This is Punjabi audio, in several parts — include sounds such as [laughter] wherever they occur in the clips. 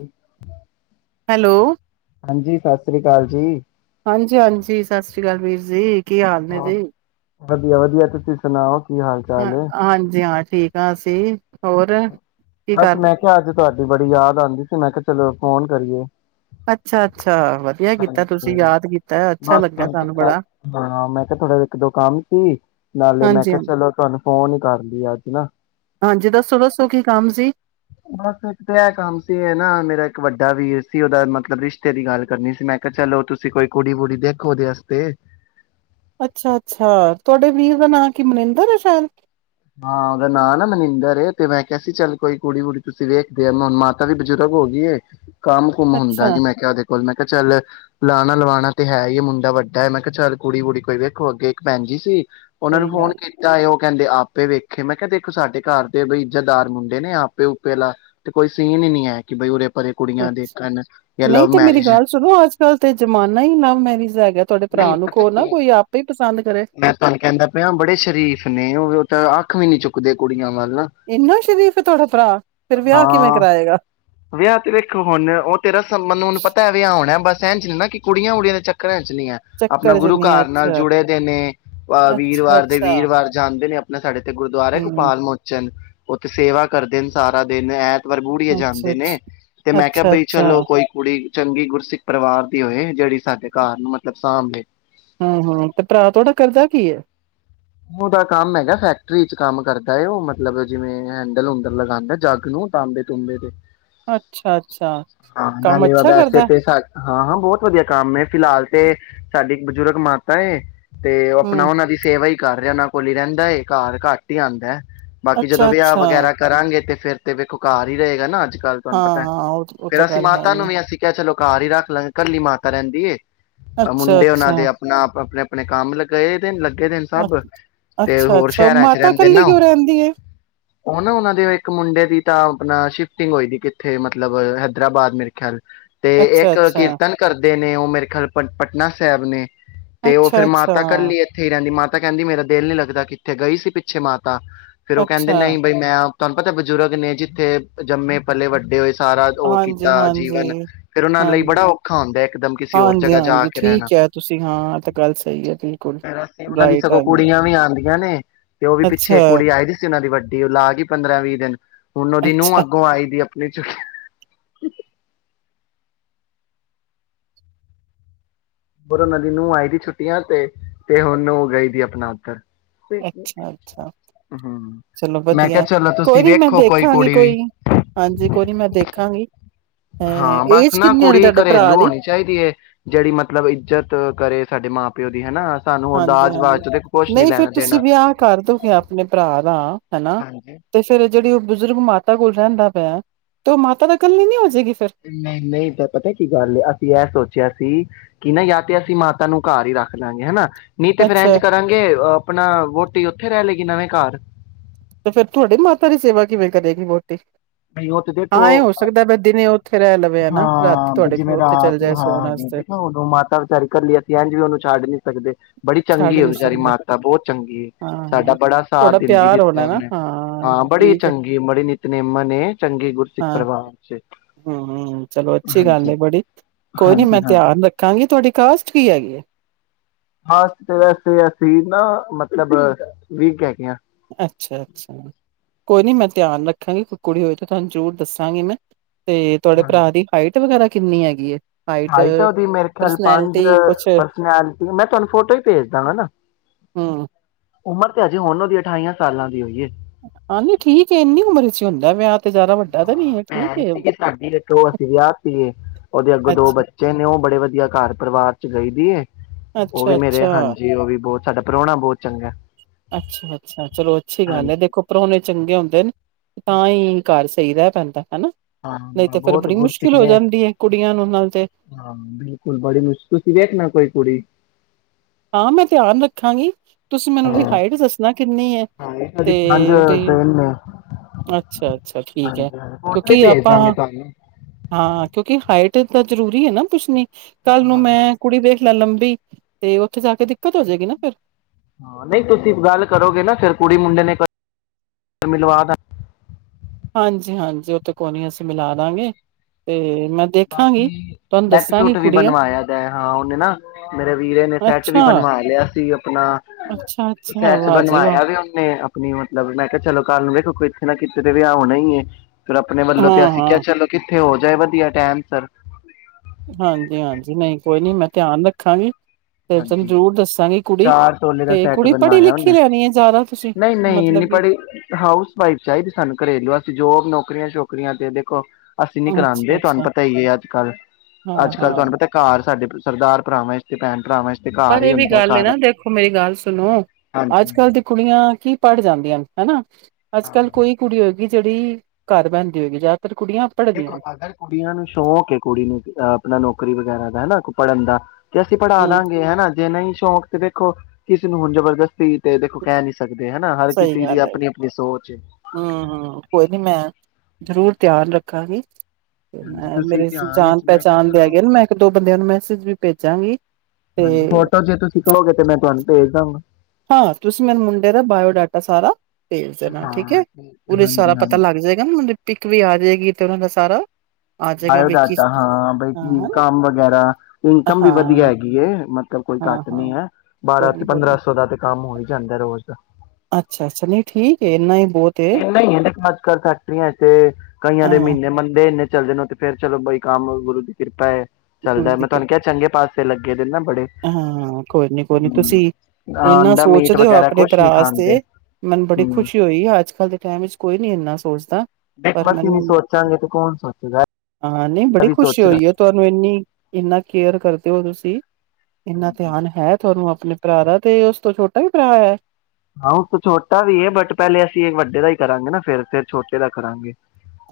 ਹੂੰ ਹੈਲੋ, ਸ੍ਰੀ ਅਕਾਲ ਜੀ। ਹਾਂਜੀ ਹਾਂਜੀ ਸਤਿ ਸ਼੍ਰੀ ਸਤਿ ਸ਼ਰਅਕਾਲ ਵੀ ਜੀ ਕੀ, ਹਾਲ ਨੇ ਜੇ ਵਧੀਆ, ਵਧੀਆ ਤੁਸੀਂ ਸੁਣਾਓ। ਕੀ ਹਾਲ ਹ ਚਾਲ ਏ? ਹਾਂਜੀ, ਹਾਂ ਠੀਕ ਹ ਅਸੀਂ ਹੋਰ ਕੀ ਬਸ ਕਰ ਮੈਂ, ਕਿਹਾ ਅੱਜ ਤੁਹਾਡੇ ਬੜੀ ਯਾਦ ਆਉਂਦੀ ਸੀ, ਮੈਂ ਕਿਹਾ ਚਲੋ ਫੋਨ ਕਰੀਏ ਅੱਛਾ ਅੱਛਾ ਹਾਂਜੀ, ਅੱਛਾ ਬਸ ਹਾਂ। ਲੱਗਾ ਸਾਨੂੰ ਬੜਾ, ਮੈਂ ਕਿਹਾ ਥੋੜਾ ਇੱਕ ਦੋ ਕੰਮ ਸੀ ਨਾਲੇ ਮੈਂ ਕਿਹਾ ਹਾਂਜੀ-ਹਾਂਜੀ। ਚਲੋ ਤੁਹਾਨੂੰ ਫੋਨ ਹੀ ਕਰਦੀ ਆ ਅੱਜ ਨਾ ਹਾਂਜੀ ਦੱਸੋ ਦੱਸੋ ਕੀ ਕੰਮ ਸੀ। ਬਸ ਇੱਕ ਤਾਂ ਇਹ ਕੰਮ ਸੀ ਨਾ ਮੇਰਾ ਇੱਕ ਵੱਡਾ ਵੀਰ ਸੀ। ਉਹਦਾ ਮਤਲਬ ਰਿਸ਼ਤੇ ਦੀ ਗੱਲ ਕਰਨੀ ਸੀ, ਮੈਂ ਕਿਹਾ ਚਲੋ ਤੁਸੀਂ ਕੋਈ ਕੁੜੀ ਵੂੜੀ ਦੇਖੋ ਉਹਦੇ ਵਾਸਤੇ ਅੱਛਾ ਅੱਛਾ ਤੁਹਾਡੇ ਵੀਰ ਦਾ ਨਾਂ ਕੀ ਮਨਿੰਦਰ ਹੈ। ਸ਼ਾਇਦ ਹਾਂ ਉਹਦਾ ਨਾਂ ਨਾ ਮਨਿੰਦਰ, ਤੇ ਮੈਂ ਕਿਹਾ ਸੀ ਚੱਲ ਕੋਈ ਕੁੜੀ ਕੁੜੀ ਤੁਸੀਂ ਵੇਖਦੇ ਆ ਮ ਹੁ ਮਾਤਾ ਵੀ ਬਜ਼ੁਰਗ ਹੋ ਗਈ ਕੰਮ ਕੁੁੰਮ ਹੁੰਦਾ, ਅੱਛਾ ਜੀ ਮੈਂ ਕਿਹਾ ਉਹਦੇ ਕੋਲ ਮੈਂ ਕਿਹਾ ਚੱਲ, ਲਾਉਣਾ ਲਵਾਉਣਾ ਤੇ ਹੈ ਹੀ ਮੁੰਡਾ ਵੱਡਾ ਹੈ ਮੈਂ ਕਿਹਾ ਚੱਲ ਕੁੜੀ ਕੁੜੀ ਕੋਈ ਵੇਖੋ ਅੱਗੇ ਇੱਕ ਭੈਣਜੀ ਸੀ ਉਹਨਾ ਨੂੰ ਸਹੀ ਫੋਨ ਗੱਲ ਕੀਤਾ ਹੈ, ਉਹ ਕਹਿੰਦੇ ਆਪ ਆਪੇ ਵੇਖੇ ਮੈਂ ਕਿਹਾ, ਦੇਖੋ ਸਾਡੇ ਘਰ ਦੇ ਬਈ ਇੱਜਦਾਰ ਮੁੰਡੇ ਨੇ ਆਪੇ ਉਪੇ ਲਾ ਤੇ ਕੋਈ ਸੀਨ ਹੀ ਨਹੀਂ ਹੈ। ਕਿ ਬਈ ਉਰੇ ਪਰੇ ਕੁੜੀਆਂ ਅੱਛ, ਦੇਖਣ ਜਾਂ ਨਹੀਂ ਲਵ ਤੇ ਮੇਰੀ ਮੈਰਿਜ ਗੱਲ ਸੁਣੋ ਅੱਜ ਕੱਲ ਤੇ ਜ਼ਮਾਨਾ ਹੀ ਲਵ ਮੈਰਿਜ ਹੈਗਾ ਤੁਹਾਡੇ ਭਰਾ ਨਹੀਂ ਨੂੰ ਪਤਾ ਕਹੋ ਨਾ ਕੀ ਕੋਈ ਆਪੇ ਹੀ ਪਸੰਦ ਕਰੇ, ਮੈਂ ਤੁਹਾਨੂੰ ਕਹਿੰਦਾ ਪਿਆ ਬੜੇ ਸ਼ਰੀਫ ਨੇ ਉਹ ਤਾਂ ਅੱਖ ਵੀ ਨਹੀਂ ਚੁੱਕਦੇ ਕੁੜੀਆਂ ਵੱਲ ਇੰਨਾ ਸ਼ਰੀਫ ਹੈ ਤੁਹਾਡਾ ਭਰਾ, ਫਿਰ ਵਿਆਹ ਕਿਵੇਂ ਹਾਂ ਕਰਾਏਗਾ? ਵਿਆਹ ਤੇ ਵੇਖੋ ਹੁਣ ਉਹ ਤੇਰਾ ਮੈਨੂੰ ਪਤਾ ਵਿਆਹ ਹੋਣਾ ਬਸ ਕਹਿਣ ਚ ਨਹੀਂ ਨਾ ਕਿ ਕੁੜੀਆਂ ਵੁੜੀਆਂ ਦੇ ਚੱਕਰਾਂ ਚ ਨਹੀਂ‌ ਏ ਆਪਣਾ ਚੱਕਰ ਚ ਗੁਰੂ ਨੀ ਹੈ ਘਰ ਨਾਲ ਅੱਛਾ। ਜੁੜੇ ਦੇ ਨੇ ਅਹ ਅੱਛਾ ਵੀਰਵਾਰ ਦੇ ਅੱਛਾ ਵੀਰਵਾਰ ਜਾਂਦੇ ਨੇ ਨਾ ਸਾਡੇ ਤੇ ਗੁਰਦੁਆਰਾ ਹਮ ਗੋਪਾਲ ਮੋਚਨ ਉੱਥੇ ਸੇਵਾ ਕਰਦੇ ਨੇ ਸਾਰਾ ਦਿਨ ਐ ਵਰਬੂੜਏ ਅੱਛਾ ਅੱਛਾ ਜਾਂਦੇ ਨੇ ਤੇ ਮੈਂ ਕਿਹਾ ਅੱਛਾ ਬਈ ਅੱਛਾ ਚਲੋ ਕੋਈ ਕੁੜੀ ਚੰਗੀ ਗੁਰਸਿੱਖ ਪਰਿਵਾਰ ਦੀ ਹੋਏ ਜਿਹੜੀ ਸਾਡੇ ਘਰ ਸ਼ਾਮੇ [inaudible] ਹਾ ਹਾ ਤੇ ਭਰਾ ਤੁਹਾਡਾ ਕਰਦਾ ਕੀ ਏ ਉਹਦਾ ਕੰਮ ਹੈਗਾ ਫੈਕਟਰੀ ਚ ਕੰਮ ਕਰਦਾ ਏ ਉਹ ਮਤਲਬ ਜਿਵੇਂ ਹੈਂਡਲ ਹੁੰਡਲ ਲਗਾਉਦਾ ਜੱਗ ਨੂੰ ਤਾਂਬੇ ਤੂੰਬੇ ਦੇ ਅੱਛਾ ਅੱਛਾ ਹਾ ਕੰਮ ਵ ਅੱਛਾ ਵੈਸੇ ਕਰਦਾ ਤੇ ਹਾਂ ਹਾਂ ਬਹੁਤ ਵਧੀਆ ਕੰਮ ਹੈ ਫਿਲਹਾਲ ਤੇ ਸਾਡੀ ਇੱਕ ਬਜ਼ੁਰਗ ਮਾਤਾ ਏ ਤੇ ਆਪਣਾ ਹਮ ਉਹਨਾਂ ਦੀ ਸੇਵਾ ਹੀ ਕਰ ਰਿਹਾ ਉਹਨਾਂ ਕੋਲ ਹੀ ਰਹਿੰਦਾ ਏ ਘਰ ਘੱਟ ਈ ਆਉਂਦਾ ਬਾਕੀ ਜਦੋਂ ਅੱਛਾ ਵਿਆਹ ਅੱਛਾ ਵਗੈਰਾ ਕਰਾਂਗੇ ਤੇ ਫੇਰ ਤੇ ਵੇਖੋ ਘਰ ਹੀ ਰਹੇਗਾ ਨਾ ਅੱਜ ਗੱਲ ਤੁਹਾਨੂੰ ਹਾਂ ਪਤਾ ਹਾਂ ਉਹ ਉਹ ਫੇਰ ਤਾਂ ਅਸੀਂ ਗੱਲ ਹੈ ਮਾਤਾ ਨੂੰ ਹੀ ਵੀ ਅਸੀਂ ਕਹਿ ਚਲੋ ਘਰ ਹੀ ਰੱਖ ਲਾਂਗੇ ਕਲੀ ਮਾਤਾ ਰਹਿੰਦੀ ਏ। ਅੱਛਾ ਮੁੰਡੇ ਉਹਨਾਂ ਅੱਛਾ ਦੇ ਆਪਣਾ ਆਪ ਆਪਣੇ ਆਪਣੇ ਕੰਮ ਲੱਗੇ ਲੱਗੇ ਦੇ ਅ ਸਭ ਤੇ ਅੱਛਾ ਹੋਰ ਅੱਛਾ ਸ਼ਹਿਰਾਂ ਚ ਮਾਤਾ ਰਹਿੰਦੇ ਕੱਲੀ ਨਾ ਕਿਉਂ ਰਹਿੰਦੀ ਹੈ ਉਹ ਨਾ ਉਹਨਾਂ ਦੇ ਇੱਕ ਮੁੰਡੇ ਦੀ ਤਾਂ ਆਪਣਾ ਸ਼ਿਫਟਿੰਗ ਹੋਈ ਸੀ ਕਿੱਥੇ ਮਤਲਬ ਹੈਦਰਾਬਾਦ ਮੇਰੇ ਖਿਆਲ ਤੇ ਅੱਛਾ ਇੱਕ ਅੱਛਾ ਕੀਰਤਨ ਕਰਦੇ ਨੇ ਉਹ ਮੇਰੇ ਖਿਆਲ ਪਟ ਪਟਨਾ ਸਾਹਿਬ ਨੇ ਤੇ ਉਹ ਅੱਛਾ ਫੇਰ ਅੱਛਾ ਮਾਤਾ ਕਲੀ ਈ ਇੱਥੇ ਹੀਰਾਂ ਦੀ ਮਾਤਾ ਤਾਂ ਕਹਿੰਦੀ ਮੇਰਾ ਦਿਲ ਨੀ ਲੱਗਦਾ ਕਿੱਥੇ ਗਈ ਸੀ ਪਿੱਛੇ ਮਾ ਤਾਂ ਫੇਿਰ ਉਹ ਕਹਿੰਦੇ ਅੱਛਾ ਨਹੀਂ ਬਈ ਮੈਂ ਤੁਹਾਨੂੰ ਪਤਾ ਬਜ਼ੁਰਗ ਨੇ ਜਿੱਥੇ ਜੰਮੇ ਪਲੇ ਵੱਡੇ ਹੋਏ ਸਾਰਾ ਉਹ ਹਾਂਜੀ ਕੀਤਾ ਜੀਵਨ ਹਾਂਜੀ ਫਿਰ ਉਹਨਾਂ ਲਈ ਬੜਾ ਹਾਂਜੀ ਔਖਾ ਹੁੰਦਾ ਇਕਦਮ ਕਿਸੇ ਹੋਰ ਹਾਂਜੀ ਜਗ੍ਹਾ ਜਾ ਹਾਂਜੀ ਕੇ ਰਹਿਣਾ ਠੀਕ ਹੈ ਤੁਸੀਂ ਇਹ ਤਾਂ ਗੱਲ ਸਹੀ ਹੈ ਬਿਲਕੁਲ ਰਾਈਟ ੳਹ ਹਾਂਜੀ ਕੁੜੀਆਂ ਵੀ ਆਦੀਆਂ ਨੇ ਤੇ ਉਹ ਵੀ ਪਿੱਛੇ ਅੱਛਾ ਕੁੜੀ ਆਈ ਸੀ ਦੀ ਵੱਡੀ ਉਹ ਲਾ ਗਈ ਪੰਦਰਾਂ-ਵੀਹ ਦਿਨ ਹੁਣ ਉਹਦੀ ਨੂੰਹ ਅੱਛਾ ਅੱਗੋਂ ਆਈ ਦੀ ਆਪਣੀ ਚ ਹੁਣ ਉਹਨਾਂ ਦੀ ਨੂੰਹ ਆਈ ਹੋਈ ਛੁੱਟੀਆਂ ਤੇ ਤੇ ਹੁਣ ਉਹ ਗਈ ਸੀ ਆਪਣਾ ਉੱਧਰ ਅੱਛਾ ਅੱਛਾ ਹੂੰ ਚਲੋ ਮੈਂ ਕਿਹਾ ਵਧੀਆ ਚਲੋ ਕੋਈ ਤੁਸੀਂ ਨੀ ਮੈਂ ਵੇਖੋ ਦੇਖਾਂਗੀ ਕੁੜੀ ਵੀ ਕੋਈ ਹਾਂਜੀ ਕੋਈ ਨੀ ਮੈਂ ਦੇਖਾਂਗੀ। ਅ ਹਾਂ ਬਸ ਏਜ ਨਾ ਕਿੰਨੀ ਹੋਣੀ ਕੁੜੀ ਤੁਹਾਡੇ ਭਰਾ ਘਰੇਲੂ ਦੀ ਹੋਣੀ ਚਾਹੀਦੀ ਹੈ ਜਿਹੜੀ ਮਤਲਬ ਇੱਜਤ ਕਰੇ ਸਾਡੇ ਮਾਂ ਪਿਓ ਦੀ ਹਨਾ ਸਾਨੂੰ ਉਹ ਹਾਂਜੀ ਦਾਜ ਹਾਂਜੀ ਵਾਜ ਤੇ ਕੁਛ ਨੀ ਨਹੀਂ ਫੇਰ ਲੈਣਾ ਤੁਸੀਂ ਦੇਣਾ ਵਿਆਹ ਕਰ ਦੋ ਗਏ ਆਪਣੇ ਭਰਾ ਦਾ ਹਨਾ ਹਾਂਜੀ ਤੇ ਫੇਰ ਜਿਹੜੀ ਉਹ ਬਜ਼ੁਰਗ ਮਾਤਾ ਕੋਲ ਰਹਿੰਦਾ ਪਿਆ ਤੇ ਉਹ ਮਾਤਾ ਤਾਂ ਕੱਲੀ ਨੀ ਹੋ ਜੇਗੀ। ਨਹੀਂ ਨਹੀਂ ਤਾਂ ਪਤਾ ਕੀ ਗੱਲ ਹੈ ਅਸੀਂ ਇਹ ਸੋਚਿਆ ਸੀ ਕਿ ਨਾ ਯਾ ਤਾਂ ਅਸੀਂ ਮਾਤਾ ਨੂੰ ਘਰ ਹੀ ਰੱਖ ਲਾਗੇ ਹਨਾ ਨੀ ਤੇ ਫਿਰ ਇੰਜ ਅੱਛਾ ਕਰਾਂਗੇ ਆਪਣਾ ਵੋਟੀ ਉੱਥੇ ਰਹਿ ਲਏਗੀ ਨਵੇਂ ਘਰ ਤੇ ਫੇਰ ਤੁਹਾਡੀ ਮਾਤਾ ਦੀ ਸੇਵਾ ਕਿਵੇਂ ਕਰੇਗੀ ਵੋਟੀ ਨਹੀਂ ਉਹ ਤੇ ਦੇਖੋ ਉੱਥੇ ਰਹਿ ਲਵੇ ਹਨਾ ਰਾਤੀ ਹਾਂ ਵੀ ਤੁਹਾਡੇ ਜਿਵੇਂ ਕੋਲ ਉੱਥੇ ਚੱਲ ਰਾਤ ਜਾਏ ਸੋਣ ਹਾਂਜੀ ਵਾਸਤੇ ਦੇਖੋਨੂੰ ਮਾਤਾ ਵਿਚਾਰੀ ਕਰ ਲਈ ਅਸੀਂ ਇੰਝ ਵੀ ਉਹਨੂੰ ਛੱਡ ਨੀ ਸਕਦੇ ਬੜੀ ਚੰਗੀ ਛੱਡ ਹੈ ਨੀ ਵਿਚਾਰੀ ਸਕਦੇ ਮਾਤਾ ਬਹੁਤ ਚੰਗੀ ਹੈ ਸਾਡਾ ਹਾਂ ਬੜਾ ਸਾਥ ਤੁਹਾਡਾ ਦਿੰਦੀ ਪਿਆਰ ਜੇ ਹੋਣਾ ਨਾ ਹਾਂ ਬੜੀ ਠੀਕ ਹੈ ਚੰਗੀ ਬੜੀ ਨਿੱਤਨੇਮੀ ਹਾਂ ਹਮ ਚਲੋ ਅੱਛੀ ਗੱਲ ਹੈ ਹਾਂਜੀ ਬੜੀ ਕੋਈ ਨੀ ਮੈਂ ਹਾਂਜੀ ਹਾਂਜੀ ਧਿਆਨ ਰੱਖਾਂਗੀ ਤੁਹਾਡੀ ਕਾਸਟ ਕੀ ਹੈਗੀ ਹਾਂ ਤੇ ਵੈਸੇ ਅਸੀਂ ਨਾ ਮਤਲਬ ਵੀਗ ਹੈ ਗ ਹ ਅੱਛਾ ਅੱਛਾ ਕੋਈ ਨੀ ਮੈ ਤਾਂ ਧਿਆਨ ਰੱਖਾਂਗੀ ਕੋ ਕੁੜੀ ਹੋਵੇ ਤਾਂ ਤੁਹਾਨੂੰ ਜ਼ਰੂਰ ਦੱਸਾਂਗੀ ਮੈਂ ਤੇ ਤੁਹਾਡੇ ਭਰਾ ਹਾਂਜੀ। ਦੀ ਹਾਈਟ ਵਗੈਰਾ ਕਿੰਨੀ ਹੈਗੀ ਏ ਹਾਈਟ ਤਾਂ ਉਹਦੀ ਮੇਰੇ ਖਿਆਲ ਪੰਜ ਪਰਸਨੈਲਿਟੀ ਕੁਛ ਪਰਸਨੈਲਿਟੀ ਮੈਂ ਤੁਹਾਨੂੰ ਫੋਟੋ ਹੀ ਭੇਜ ਦਾਗਾ ਨਾ ਹੂੰ, ਉਮਰ ਤੇ ਹਜੇ ਹੁਣ ਉਹ ਦੀ ਅਠਾਈਆਂ ਸਾਲਾਂ ਦੀ ਹੋਈ ਏ ਹਾਂਜੀ ਠੀਕ ਹੈ ਇੰਨੀ ਉਮਰ ਚ ਹੀ ਹੁੰਦਾ ਵਿਆਹ ਤੇ ਜ਼ਿਆਦਾ ਵੱਡਾ ਤਾਂ ਨੀ ਹਾਂ ਏ ਠੀਕ ਭੈਣ ਏ। ਸੀਗੀ ਸਾਡੀ ਤੇ ਉਹ ਅਸੀਂ ਵਿਆਹ ਸਉਹਦੇ ਅੱਗੋਂ ਦੋ ਅੱਛਾ, ਬੱਚੇ ਨੇ ਉਹ ਬੜੇ ਵਧੀਆ ਘਰ ਪਰਿਵਾਰ ਚ ਗਈ ਵੀ [unintelligible] ਉਹ ਵੀ ਮੇਰੇ ਅੱਛਾ-ਅੱਛਾ, ਹਾਂਜੀ ਉਹ ਵੀ ਬਹੁਤ ਸਾਡਾ ਪ੍ਰਾਹੁਣਾ ਬਹੁਤ ਚੰਗਾ ਅੱਛਾ ਅੱਛਾ ਚਲੋ ਅੱਛੀ ਗੱਲ ਹਾਂਜੀ ਹੈ ਦੇਖੋ ਪ੍ਰਾਹਣੇ ਚੰਗੇ ਹੁੰਦੇ ਨੇ ਤਾਂ ਹੀ ਘਰ ਸਹੀ ਰਹਿ ਪੈਂਦਾ। ਹਨਾ ਨਈ ਹਾਂ ਤੇ ਫੇਰ ਬਹੁਤ ਬੜੀ ਗੁਰਸਿਖ ਮੁਸ਼ਕਿਲ ਹੋ ਨੇ ਜਾਂਦੀ ਏ ਕੁੜੀਆਂ ਨੂੰ ਨਾਲ ਤੇ ਹਾਂ ਬਿਲਕੁਲ ਬੜੀ ਮੁਸ਼ਤੁਸੀ ਤੁਸੀ ਵੇਖਣਾ ਕੋਈ ਕੁੜੀ ਹਾਂ ਮੈਂ ਧਿਆਨ ਰੱਖਾਂਗੀ ਤੁਸੀਂ ਮੈਨੂੰ ਉਹਦੀ ਹਾਈਟ ਦੱਸਣਾ ਕਿੰਨੀ ਹੈ ਹਾਂ ਇਹਦੀ ਤੇ ਪੰਜ ਉਹਦੀ ਤਿੰਨ ਨੇ ਅੱਛਾ ਅੱਛਾ ਠੀਕ ਹੈ ਹਾਂਜੀ ਹਾਂਜੀ ਫੋਟੋ ਹੀ ਕਿਉਂਕਿ ਭੇਜ ਆਪਾਂ ਦਾਂਗੇ ਤੁਹਾਨੂੰ। ਹਾਂ ਕਿਉਂਕਿ ਹਾਈਟ ਇਹ ਤੇ ਜ਼ਰੂਰੀ ਹੈ ਨਾ ਪੁੱਛਣੀ। ਕੱਲ ਨੂੰ ਹਾਂ ਮੈਂ ਕੁੜੀ ਦੇਖ ਲੈ ਲੰ ਵੀ ਤੇ, ਉੱਥੇ ਜਾ ਕੇ ਦਿੱਕਤ ਹੋ ਜੇਗੀ ਨਾ ਫਿਰ। ਹਾਂ ਨਹੀਂ ਤੁਸੀਂ ਗੱਲ ਕਰੋਗੇ ਨਾ, ਫਿਰ ਕੁੜੀ ਮੁੰਡੇ ਨੂੰ ਇੱਕ ਵਾਰ ਮਿਲਵਾ ਦਾਂ ਹਾਂਜੀ-ਹਾਂਜੀ, ਉਹ ਤੇ ਕੋਈ ਨੀ, ਅਸੀਂ ਮਿਲਾ ਦਾਗੇ ਤੇ ਮੈਂ ਦੇਖਾਂਗੀ। ਬਾਕੀ ਤੁਹਾਨੂੰ ਸੈਟ ਦੱਸਾਂਗੀ ਸੂਟ ਵੀ ਕੁੜੀਆਂ ਬਨਵਾਇਆ ਦਾ ਐ ਹਾਂ ਉਹਨੇ ਨਾ, ਮੇਰੇ ਵੀਰੇ ਨੇ ਸੈਟ ਵੀ ਅੱਛਾ, ਬਨਵਾ ਲਿਆ ਸੀ ਆਪਣਾ, ਅੱਛਾ-ਅੱਛਾ ਸੈਟ ਵਾਹ ਜੀ ਵਾਹ! ਬਨਵਾਇਆ ਵੇ ਉਹਨੇ ਆਪਣੀ ਮਤਲਬ ਮੈਂ ਕਿਹਾ ਚਲੋ ਕੱਲ ਨੂੰ ਵੇਖੋ ਕਿੱਥੇ ਨਾ ਕਿੱਥੇ ਤੇ ਵਿਆਹ ਹੋਣਾ ਹੀ ਏ। ਫਿਰ ਆਪਣੇ ਵੱਲੋਂ ਤੇ ਅਸੀਂ ਕਿਹਾ ਹਾਂ-ਹਾਂ, ਚਲੋ ਕਿ ਥੇ ਹੋ ਜੇ ਵਧੀਆ ਟੈਮ ਸੇਰ ਹਾਂਜੀ-ਹਾਂਜੀ ਨਹੀਂ ਕੋਈ ਨੀ, ਮੈਂ ਧਿਆਨ ਰੱਖਾਂਗੀ। ਤੇ ਤੈਨੂੰ ਹਾਂਜੀ ਜ਼ਰੂਰ ਦੱਸਾਂਗੀ ਕੁੜੀ ਚਾਰ ਤੋਲੇ ਦਾ ਤੇ ਸੈਟ ਕੁੜੀ ਪੜ੍ਹੀ ਬਨਵਾਇਆ ਲਿਖੀ ਉਹਨੇ, ਲੈਣੀ ਹੈ ਜ਼ਿਆਦਾ ਤੁਸੀਂ ਨਹੀਂ-ਨਹੀਂ ਇੰਨੀ ਮਤਲਬ ਕਿ ਪੜ੍ਹੀ, ਹਾਊਸ ਵਾਈਫ ਚਾਹੀਦੀ ਸਾਨੂੰ, ਘਰੇਲੂ ਅਸੀਂ ਜੋਬ ਨੌਕ ਨੌਕਰੀਆਂ ਛੋਕਰੀਆਂ ਤੇ ਦੇਖੋ ਅਸੀਂ ਨੀ ਅੱਛਾ ਕਰਾਂਦੇ ਤੁਹਾਨੂੰ ਅੱਛਾ ਪਤਾ ਹੀ ਐ, ਅੱਜ ਕੱਲ੍ਹ, ਹਾਂ ਅੱਜ ਕੱਲ੍ਹ ਹਾਂ ਤੁਹਾਨੂੰ ਪਤਾ ਘਰ ਸਾਡੇ ਸਰਦਾਰ ਭਰਾਵਾਂ ਚ ਤੇ ਭੈਣ ਭਰਾਵਾਂ ਚ ਤੇ ਘਰ ਪਰ ਹੀ ਇਹ ਵੀ ਹੁੰਦਾ ਗੱਲ ਹੈ ਘਰ ਹੀ ਨਾ ਦੇਖੋ ਮੇਰੀ ਗੱਲ ਸੁਣੋ, ਅੱਜ ਹਾਂਜੀ ਕੱਲ ਦੀ ਕੁੜੀਆਂ ਕੀ ਪੜ ਜਾਂਦੀਆਂ ਹੈਨਾ। ਅੱਜ ਕੱਲ ਕੋਈ ਕੁੜੀ ਹੋਏ ਜਿਹੜੀ ਘਰ ਬੈਂਦੀ ਹੋਏਗੀ ਜਾਂ ਦੇਖੋ ਅਗਰ ਕੁੜੀਆਂ ਨੂੰ ਸ਼ੌਕ ਹੈ, ਕੁੜੀ ਨੂੰ ਅ ਆਪਣਾ ਨੌਕਰੀ ਵਗੈਰਾ ਦਾ ਹੈ ਨਾ ਪੜ੍ਹਨ ਦਾ ਤੇ ਅਸੀ ਪੜਾ ਹਮ ਦਾਂਗੇਂ ਹਨਾ। ਜੇ ਨਹੀਂ ਸ਼ੌਕ ਤੇ ਦੇਖੋ ਕਿਸੇ ਨੂੰ ਹੁਣ ਜਬਰਦਸਤੀ ਤੇ ਦੇਖੋ ਕਹਿ ਨਹੀ ਸਕਦੇ ਹਨਾ, ਹਰ ਕਿਸੇ ਦੀ ਆਪਣੀ ਆਪਣੀ ਸੋਚ ਹੈ ਹੂੰ, ਹੂੰ, ਕੋਈ ਨੀ ਮੈਂ ਜ਼ਰੂਰ ਧਿਆਨ ਰੱਖਾਂਗੀ। ਤੇ ਹਾਂਜੀ ਮੈਂ ਤੁਸੀਂ ਮੇਰੇ ਧਿਆਨ ਜਾਨ ਵਿੱਚ ਮੈਂ ਕਿਹਾ ਪਹਿਚਾਨ ਦੇ ਚਲੋ ਹੈਗੇ, ਮੈਂ ਇੱਕ ਦੋ ਬੰਦਿਆਂ ਨੂੰ ਮੈਸੇਜ ਵੀ ਭੇਜਾਂਗੀ ਤੇ ਹਾਂਜੀ ਫੋਟੋ ਜੇ ਤੁਸੀਂ ਕਹੋਗੇ ਤੇ ਮੈਂ ਤੁਹਾਨੂੰ ਭੇਜ ਦਾਂਗਾ ਹਾਂ, ਤੁਸੀਂ ਮੇਨੂੰ ਮੁੰਡੇ ਦਾ ਬਾਇਓਡਾਟਾ ਸਾਰਾ ਭੇਜ ਦੇਣਾ ਠੀਕ ਹੈ, ਹਾਂ ਉਹਦੇ ਚ ਸਾਰਾ ਹਾਂਜੀ ਪਤਾ ਹਾਂਜੀ ਲੱਗ ਜਾਏਗਾ ਨਾ ਉਹਦੀ ਪਿੱਕ ਵੀ ਆ ਜਾਏਗੀ ਤੇ ਉਹਨਾਂ ਦਾ ਸਾਰਾ ਆ ਜਾਏਗਾ ਵੀ ਕਿਸ ਬਾਇਓਡਾਟਾ ਹਾਂ ਬਕੀ ਕੰਮ ਵਗੈਰਾ, ਇਨਕਮ ਵੀ ਵਧੀਆ ਹਾਂ ਹੈਗੀ ਏ, ਮਤਲਬ ਕੋਈ ਹਾਂ ਘੱਟ ਹਾਂ ਨੀ ਹੈ ਕੋਈ ਬਾਰਾਂ ਤੇ ਨੀ ਕੋਈ ਪੰਦਰਾਂ ਨੀ ਸੌ ਤੇ ਕੰਮ ਹੋ ਹੀ ਜਾਂਦਾ ਰੋਜ਼ ਦਾ। ਅੱਛਾ ਅੱਛਾ ਨਹੀਂ ਠੀਕ ਏ ਇੰਨਾ ਹੀ ਬਹੁਤ ਏ ਨਹੀਂ [unintelligible] ਫੈਕਟਰੀਆਂ ਚ ਤੇ ਕਈਆਂ ਦੇ ਹਾਂ ਮਹੀਨੇ ਮੰੰਦੇ ਇਨੇ ਚੱਲਦੇ ਨੇ ਤੇ ਉਹ ਫੇਰ ਚਲੋ ਬਈ ਕੰਮ ਗੁਰੂ ਦੀ ਕਿਰਪਾ ਏ। ਗੁਰੂ ਚੱਲਦਾ ਦੀ ਮੈਂ ਤੁਹਾਨੂੰ ਕਿਰਪਾ। ਕਿਹਾ ਚੰਗੇ ਪਾ ਤੇ ਲਗੇ ਦੇ ਨਾ ਬੜੇ ਹਾਂ ਕੋਈ ਨੀ ਕੋਈ ਨੀ ਤੁਸੀਂ, ਇਨਾ ਅੰਡਾ ਮੀਟ ਸੋਚਦੇ ਹੋ ਵਗੈਰਾ ਆਪਣੇ ਕੁਛ ਭਰਾ ਨੀ ਖਾਂਦੇ ਆਸਤੇ ਮੈਨੂੰ ਬੜੀ ਹਮ ਖੁਸ਼ੀ ਹੋਈ ਅੱਜ ਕੱਲ ਦੇ ਟਾਈਮ ਵਿੱਚ ਕੋਈ ਨੀ ਇੰਨਾ ਸੋਚਦਾ। ਪਰ ਦੇਖੋ ਅਸੀਂ ਮੈਨੂੰ ਨੀ ਸੋਚਾਂਗੇ ਤੇ ਕੌਣ ਸੋਚੇਗਾ। ਹਾਂ ਨਹੀਂ ਇਹ ਬੜੀ ਵੀ ਖੁਸ਼ੀ ਸੋਚਣਾ ਹੋਈ ਹੈ ਤੁਹਾਨੂੰ ਇੰਨੀ ਇੰਨਾ ਕੇਅਰ ਕਰਦੇ ਹੋ ਤੁਸੀਂ ਇੰਨਾ ਧਿਆਨ ਹੈ ਤੁਹਾਨੂੰ ਆਪਣੇ ਭਰਾ ਦਾ ਤੇ ਉਸ ਤੋਂ ਛੋਟਾ ਵੀ ਭਰਾ ਹੈ। ਹਾਂ ਉਸ ਤੋਂ ਛੋਟਾ ਵੀ ਹੈ ਬਟ ਪਹਿਲੇ ਅਸੀਂ ਇਹ ਵੱਡੇ ਦਾ ਹੀ ਕਰਾਂਗੇ ਨਾ ਫੇਰ ਫਿਰ ਛੋਟੇ ਦਾ ਕਰਾਂਗੇ।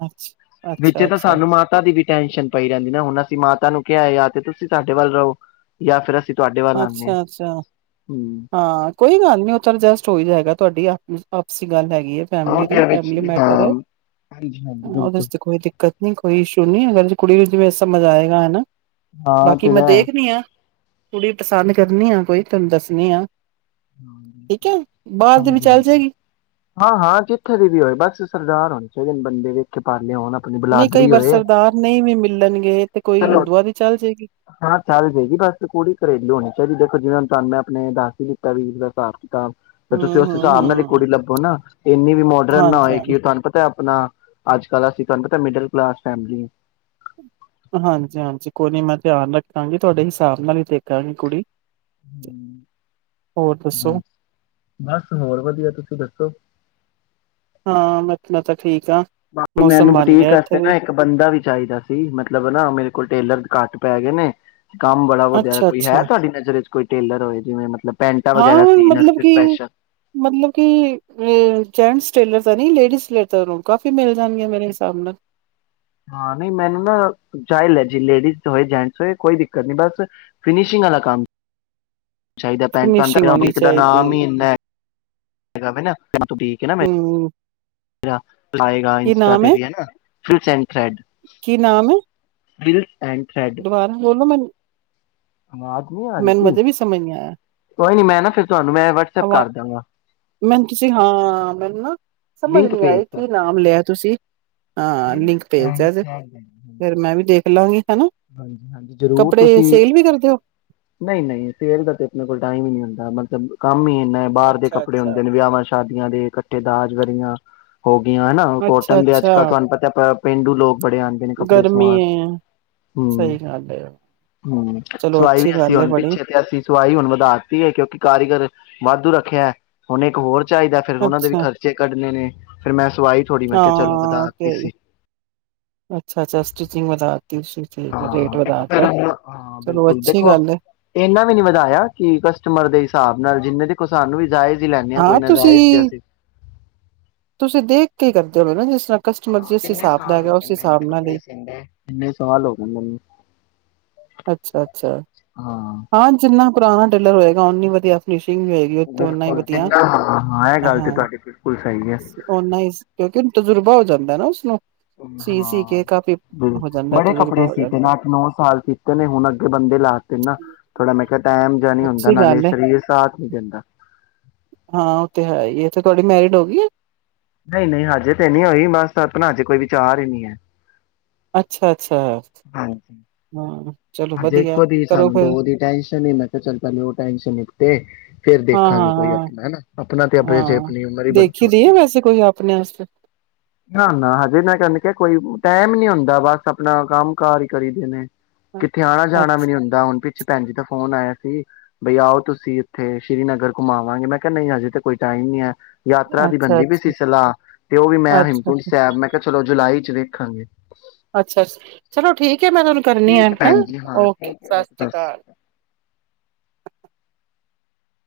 ਅੱਛਾ ਅੱਛਾ ਵਿੱਚੇ ਤਾਂ ਅੱਛਾ ਸਾਨੂੰ ਮਾਤਾ ਦੀ ਵੀ ਟੈਸ਼ਨ ਪਈ ਰਹਿੰਦੀ ਨਾ ਹੁਣ ਅਸੀਂ ਮਾਤਾ ਨੂੰ ਕਿਹਾ ਤਾਂ ਤੇ ਤੁਸੀਂ ਸਾਡੇ ਵੱਲ ਰਹੋ, ਯਾ ਫਿਰ ਅਸੀਂ ਤੁਹਾਡੇ ਵੱਲ ਆਨੇ ਅੱਛਾ ਹਾਂ ਅੱਛਾ, ਹੂੰ ਹਾਂ ਕੋਈ ਗੱਲ ਨੀ ਉਹ ਤੇ ਅਡਜਸਟ ਹੋ ਈ ਜਾਏਗਾ ਤੁਹਾਡੀ ਆਪਸੀ ਗੱਲ ਹੈਗੀ। ਕੀ ਏ ਹਾਂ ਫੈਮਲੀ ਦੀ ਤੇ ਵਿੱਚ ਫੈਮਲੀ ਹਾਂ ਮੈਟਰ ਹੈ, ਹਾਂਜੀ ਹਾਂਜੀ ਉਹਦੇ ਬਿਲਕੁਲ ਚ ਤਾਂ ਕੋਈ ਦਿੱਕਤ ਨੀ ਕੋਈ ਇਸ਼ੂ ਨੀ ਅਗਰ ਜੇ ਕੁੜੀ ਨੂੰ ਜਿਵੇਂ ਸਮਝ ਆਏਗਾ ਹਨਾ। ਹਾਂ ਬਾਕੀ ਮੈਂ ਤੇਰਾ ਦੇਖਣੀ ਆ ਕੁੜੀ ਪਸੰਦ ਕਰਨੀ ਆ ਕੋਈ ਤੁਹਾਨੂੰ ਦੱਸਨੀ ਆ। ਹਾਂਜੀ, ਠੀਕ ਹੈ ਬਾਹਰ ਦੀ ਵੀ ਚੱਲ ਜਾਏਗੀ ਹਾਂ ਹਾਂ ਜਿੱਥੇ ਦੀ ਵੀ ਹੋਏ ਬਸ ਸਰਦਾਰ ਹੋਣੀ [unintelligible] ਬੰਦੇ ਵੇਖੇ ਕੇ ਪਾ ਨਹੀਂ ਕਈ ਵਾਰ ਸਰਦਾਰ ਨਹੀਂ ਵੀ ਮਿਲਣਗੇ ਤੇ ਕੋਈ ਚਲੋ ਹਿੰਦੂਆਂ ਦੀ ਚੱਲ ਜਾਏਗੀ। ਹਾਂ ਚੱਲ ਜਾਏਗੀ ਬਸ ਕੁੜੀ ਘਰੇਲੂ ਹੋਣੀ ਚਾਹੀਦੀ ਦੇਖੋ ਜਿਵੇਂ ਹੁਣ ਤੁਹਾਨੂੰ ਮੈਂ ਆਪਣੇ ਦੱਸ ਹੀ ਦਿੱਤਾ ਵੀਰ ਦਾ ਹਿਸਾਬ ਤਾਂ ਤੇ ਤੁਸੀਂ ਹਮ ਉਸ ਹਮ ਹਿਸਾਬ ਨਾਲ ਜੇ ਹਮ ਕੁੜੀ ਲੱਭੋ ਨਾ ਇੰਨੀ ਵੀ ਮੋਡਰਨ ਨਾ ਹਾਂਜੀ ਹੋਏ ਹਾਂਜੀ ਕਿ ਉਹ ਤੁਹਾਨੂੰ ਪਤਾ ਆਪਣਾ, ਅੱਜ-ਕੱਲ੍ਹ ਅਸੀਂ ਤੁਹਾਨੂੰ ਪਤਾ ਮਿਡਲ ਕਲਾਸ ਫੈਮਲੀ ਆ। ਹਾਂਜੀ ਹਾਂਜੀ ਕੋਈ ਨੀ ਮੈਂ ਧਿਆਨ ਰੱਖਾਂਗੀ ਤੁਹਾਡੇ ਹਿਸਾਬ ਨਾਲ ਹੀ ਦੇਖਾਂਗੀ ਕੁੜੀ। ਹੋਰ ਦੱਸੋ? ਬਸ ਹੋਰ ਵਧੀਆ ਤੁਸੀਂ ਦੱਸੋ। ਹਾਂ ਮੈਂ ਤਾਂ ਠੀਕ ਆ ਬਾਕੀ ਮੌਸਮ ਮੈਨੂੰ ਬਣ ਬੁਟੀਕ ਗਿਆ ਇੱਥੇ ਆਸਤੇ ਵੀ ਨਾ ਇੱਕ ਬੰਦਾ ਵੀ ਚਾਹੀਦਾ ਸੀ ਮਤਲਬ ਨਾ ਮੇਰੇ ਕੋਲ ਟੇਲਰ ਘੱਟ ਪੈ ਗਏ ਨੇ। ਕੰਮ ਬੜਾ ਵਧੀਆ ਕੋਈ ਹੈ ਅੱਛਾ-ਅੱਛਾ ਤੁਹਾਡੀ ਨਜ਼ਰ ਚ। ਕੋਈ ਟੇਲਰ ਹੋਏ ਜਿਵੇਂ ਮਤਲਬ ਪੈਂਟਾਂ ਹਾਂ ਵਗੈਰਾ ਸੀਨ ਮਤਲਬ ਵਾਸਤੇ ਕੀ, ਸਪੈਸ਼ਲ ਮਤਲਬ ਕੀ ਜੈਂਟਸ ਟੇਲਰ। ਤਾਂ ਨੀ ਲੇਡੀਜ਼ ਟੇਲਰ ਨੂੰ ਕਾਫੀ ਮਿਲ ਜਾਣਗੇ ਮੇਰੇ ਹਿਸਾਬ ਨਾਲ। ਹਾਂ ਨਹੀਂ ਮੈਨੂੰ ਨਾ ਚਾਈ ਲੈ ਜੀ ਲੇਡੀਜ਼ ਹੋਏ ਜੈਂਟਸ ਹੋਏ ਕੋਈ ਦਿੱਕਤ ਨਹੀਂ ਬਸ ਫਿਨਸ਼ਿੰਗ ਵਾਲਾ ਕੰਮ ਚਾਹੀਦਾ ਪੈਂਟਾ ਫਿਨਿਸ਼ਿੰਗ ਹੋਣੀ ਦਾ ਚਾਹੀਦੀ ਨਾਮ ਹੀ ਇੰਨਾ ਏ ਹੂੰ ਕੀ ਇੰਸਟਾ ਨਾਮ ਤੇ ਹੈ ਵੀਾ [unintelligible] ਫਿਲਸਨ ਕੀ ਨਾਮ ਏ ਬਿਲ ਦੁਬਾਰਾ ਬੋਲੋ ਮੈਨੂੰ ਆਵਾਜ਼ ਨਹੀਂ ਆ ਰਹੀ ਮੈਨੂੰ ਕਿ ਕੋਈ ਨੀ ਮੈਂ ਨਾ ਫਿਰ ਤੁਹਾਨੂੰ ਮੈਂ ਵਟਸਐਪ ਆਵਾਜ ਕਰ ਦਾਂਗਾ ਮੈਨੂੰ ਤੁਸੀਂ ਹਾਂ ਮੈਨੂੰ ਨਾ ਸਮਝ ਲਿੰਕ ਨੀ ਭੇਜ ਆਈ ਕੀ ਦਾਂਗਾ ਨਾਮ ਲਿਆ ਤੁਸੀਂ ਹਾਂ ਲਿੰਕ ਭੇਜ ਦਿਆ ਹਾਂਜੀ ਜੇ ਫੇਰ ਮੈਂ ਵੀ ਦੇਖ ਲਾਂਗੀ ਹਨਾ। ਹਾਂਜੀ ਜਰੂਰ ਕੱਪੜੇ ਤੁਸੀਂ ਸੇਲ ਵੀ ਕਰਦੇ ਹੋ? ਨਹੀਂ ਨਹੀਂ ਸੇਲ ਦਾ ਤੇ ਆਪਣੇ ਕੋਲ ਟਾਈਮ ਹੀ ਨਹੀਂ ਹੁੰਦਾ ਮਤਲਬ ਕੰਮ ਹੀ ਬਾਹਰ ਦੇ ਕੱੜੇ ਅੱਛਾ-ਅੱਛਾ। ਹੁੰਦੇ ਵਿਆਹਾਂ ਸ਼ਾਦੀਆਂ ਸ਼ਾਦੀਆਂ ਦੇ ਇਕੱਠੇ ਦਾਜਗਰੀਆਂ ਹੋ ਹਨਾ ਕੋਟਨ ਦੇ ਅੱਛਾ-ਅੱਛਾ ਅੱਜਕਲ੍ਹ ਤੁਹਾਨੂੰ ਪਤਾ ਆਪ ਪੇਂਡੂ ਲੋਕ ਬੜੇ ਆਂਦੇ ਨੇ ਕੱਪੜੇ ਗਰਮੀ ਸਵਾਣ ਏ ਹੂੰ ਸਹੀ ਗੱਲ ਏ। ਹੂੰ ਚਲੋ ਸਵਾਈ ਅੱਛੀ ਵੀ ਅਸੀਂ ਗੱਲ ਏ ਹੁਣ ਬੜੀ ਪਿੱਛੇ ਤੇ ਅਸੀਂ ਸਵਾਈ ਹੁਣ ਵਧਾਤੀ ਹੈ ਕਿਉਂਕਿ ਕਾਰੀਗਰ ਵਾਧੂ ਰੱਖਿਆ ਹੈ ਹੁਣੀ ਇੱਕ ਹੋਰ ਚਾਹੀਦਾ ਫਿਰ ਉਹਨਾ ਦੇ ਅੱਛਾ ਖਰਚੇ ਕੱਢਣੇ ਨੇ ਫੇਰ ਮੈਂ ਸਵਾਈ ਥੋੜ੍ਹੀ ਮੈਂ ਕਿਹਾ ਚਲੋ ਵਧਾ ਅੱਛਾ ਅੱਛਾ ਸਟੀਚਿੰਗ ਵਧਾ ਹਾਂ ਹਾਂ ਚਲੋ ਬਿਲਕੁਲ ਅੱਛੀ ਦੇਖੋ ਗੱਲ ਏ। ਇਹਨਾ ਵੀ ਨੀ ਵਧਾਇਆ ਕਿ ਕਸਟਮਰ ਦੇ ਹਿਸਾਬ ਨਾਲ ਜਿੰਨੇ ਦੇ ਸਾਨੂੰ ਵੀ ਜਾਇਜ਼ ਲੈਣੇ ਹਾਂ ਕੋਈ ਨਾ ਜਾਇਜ ਤਾਂ ਅਸੀਂ ਤੁਸੀਂ ਦੇਖ ਕੇ ਕਰਦੇ ਹੋ ਨਾ ਜਿਸ ਤਰ੍ਹਾਂ ਕਸਟਮਰ ਹਾਂ ਜਿਸ ਕਿੰਨੇ ਹਿਸਾਬ ਦਾ ਸਾਲ ਹੈਗਾ ਹੋ ਗਏ ਉਸ ਮੈਨੂੰ ਹਿਸਾਬ ਨਾਲ ਕੱਪੜੇ ਹੀ ਸੀਦੇ ਕਿੰਨੇ ਸਾਲ ਹੋ ਗਏ ਮੈਨੂੰ ਅੱਛਾ ਅੱਛਾ ਹਾਂ ਜਿੰਨਾ ਪੁਰਾਣਾ ਟੇਲਰ ਹੋਏਗਾ ਉਨੀ ਵਧੀਆ ਫਿਨੀਸ਼ ਹੋਏਗੀ ਓਨਾ ਹੀ ਬਿਲਕੁਲ ਵਧੀਆ ਜਿੰਨਾ ਹਾਂ ਇਹ ਗੱਲ ਤੇ ਹਾਂ ਤੁਹਾਡੀ ਬਿਲਕੁਲ ਸਹੀ ਹੈ ਓਨਾ ਹੀ ਕਿਉਂਕਿ ਤਜੁਰਬਾ ਹੋ ਧੌਦਾ ਨਾ ਉਸਨੂੰ ਸੀ ਸੀ ਹਾਂ ਕੇ ਕਾਫੀ ਹੋ ਜਾਂਦਾ ਬੜੇ ਕੱਪੜੇ ਤਜੁਰਬਾ ਹੋ ਸੀਤੇ ਜਾਂਦਾ। ਨੇ ਅੱਠ ਨੌ ਸਾਲ ਸੀਤੇ ਨੇ ਹੁਣ ਅੱਗੇ ਬੰਦੇ ਲਾਤੇ ਨਾ ਥੋੜ੍ਹਾ ਮੈਂ ਕਿਹਾ ਟਾਈਮ ਜਿਹਾ ਨਹੀਂ ਹੁੰਦਾ ਅੱਛੀ ਨਾਲੇ ਗੱਲ ਏ ਸਰੀਰ ਸਾਥ ਨਹੀਂ ਦਿੰਦਾ। ਹਾਂ ਉਹ ਤੇ ਹੈ ਹੀ ਇਥੇ ਤੁਹਾਡੀ ਮੈਰਿਡ ਹੋ ਗਈ ਆ। ਨਹੀਂ ਨਹੀਂ ਹਜੇ ਤੇ ਨੀ ਹੋਈ ਬਸ ਆਪਣਾ ਅਜੇ ਕੋਈ ਵਿਚਾਰ ਹੀ ਨਹੀਂ ਹੈ। ਅੱਛਾ, ਅੱਛਾ ਹੂੰ, ਹਜੇ ਇੱਕੋ ਦੀ ਸਾਨੂੰ ਦੋ ਦੀ ਟੈਸ਼ਨ ਹੀ ਮੈਂ ਕਿਹਾ ਚੱਲ ਪਹਿਲੇ ਉਹ ਟੈਸ਼ਨ ਨਿਪਟੇ ਤੇ ਫੇਰ ਹਾਂ ਦੇਖਾਂਗੇ ਹਾਂ ਕੋਈ ਹਾਂ ਆਪਣਾ ਹਨਾ, ਆਪਣਾ ਤੇ ਆਪੇ ਹਾਂ ਆਪਣੀ ਉਮਰ ਹੀ ਬੜੀ ਦੇਖੀ ਦੀ ਛੋਟੀ, ਹੈ ਵੈਸੇ ਕੋਈ ਆਪਣੇ ਵਾਸਤੇ ਨਾ ਨਾ ਹਜੇ ਮੈਂ ਕਹ ਕਿਹਾ ਕੋਈ, ਟਾਈਮ ਨੀ ਹੁੰਦਾ ਬਸ ਆਪਣਾ ਕੰਮ ਕਾਰ ਹੀ ਕਰੀ ਦੇ ਨੇ, ਕਿੱਥੇ ਆਣਾ ਅੱਛਾ ਜਾਣਾ ਵੀ ਨੀ ਹੁੰਦਾ ਹੁਣ ਅੱਛਾ ਭੈਣ ਜੀ ਤਾਂ ਫੋਨ ਆਇਆ ਸੀ, ਬਈ ਆਓ ਤੁਸੀਂ ਇੱਥੇ ਸ੍ਰੀ ਨਗਰ ਘੁੰਮਾਵਾਂਗੀ ਮੈਂ ਕਿਹਾ ਨਹੀਂ ਹਜੇ ਤਾਂ ਕੋਈ ਟਾਈਮ ਨੀ ਹੈ। ਯਾਤਰਾ ਦੀ ਅੱਛਾ ਬਣਦੀ ਅੱਛਾ ਵੀ ਸੀ ਸਲਾਹ ਤੇ ਉਹ ਵੀ ਮੈਂ ਅੱਛਾ ਹੇਮਕੁੰਟ ਸਾਹਿਬ ਮੈਂ ਕਿਹਾ ਚਲੋ ਜੁਲਾਈ ਦੇਖਾਂਗੇ। ਅੱਛਾ ਅੱਛਾ ਚਲੋ ਠੀਕ, ਐ ਮੈਂ ਇਨਾ ਨੂੰ ਕਰਨੀ ਆ ਠੀਕ ਹੈ ਭੈਣ ਜੀ ਹਾਂ ਓਕੇ ਠੀਕ ਹੈ ਸਤਿ ਸ਼੍ਰੀ ਅਕਾਲ,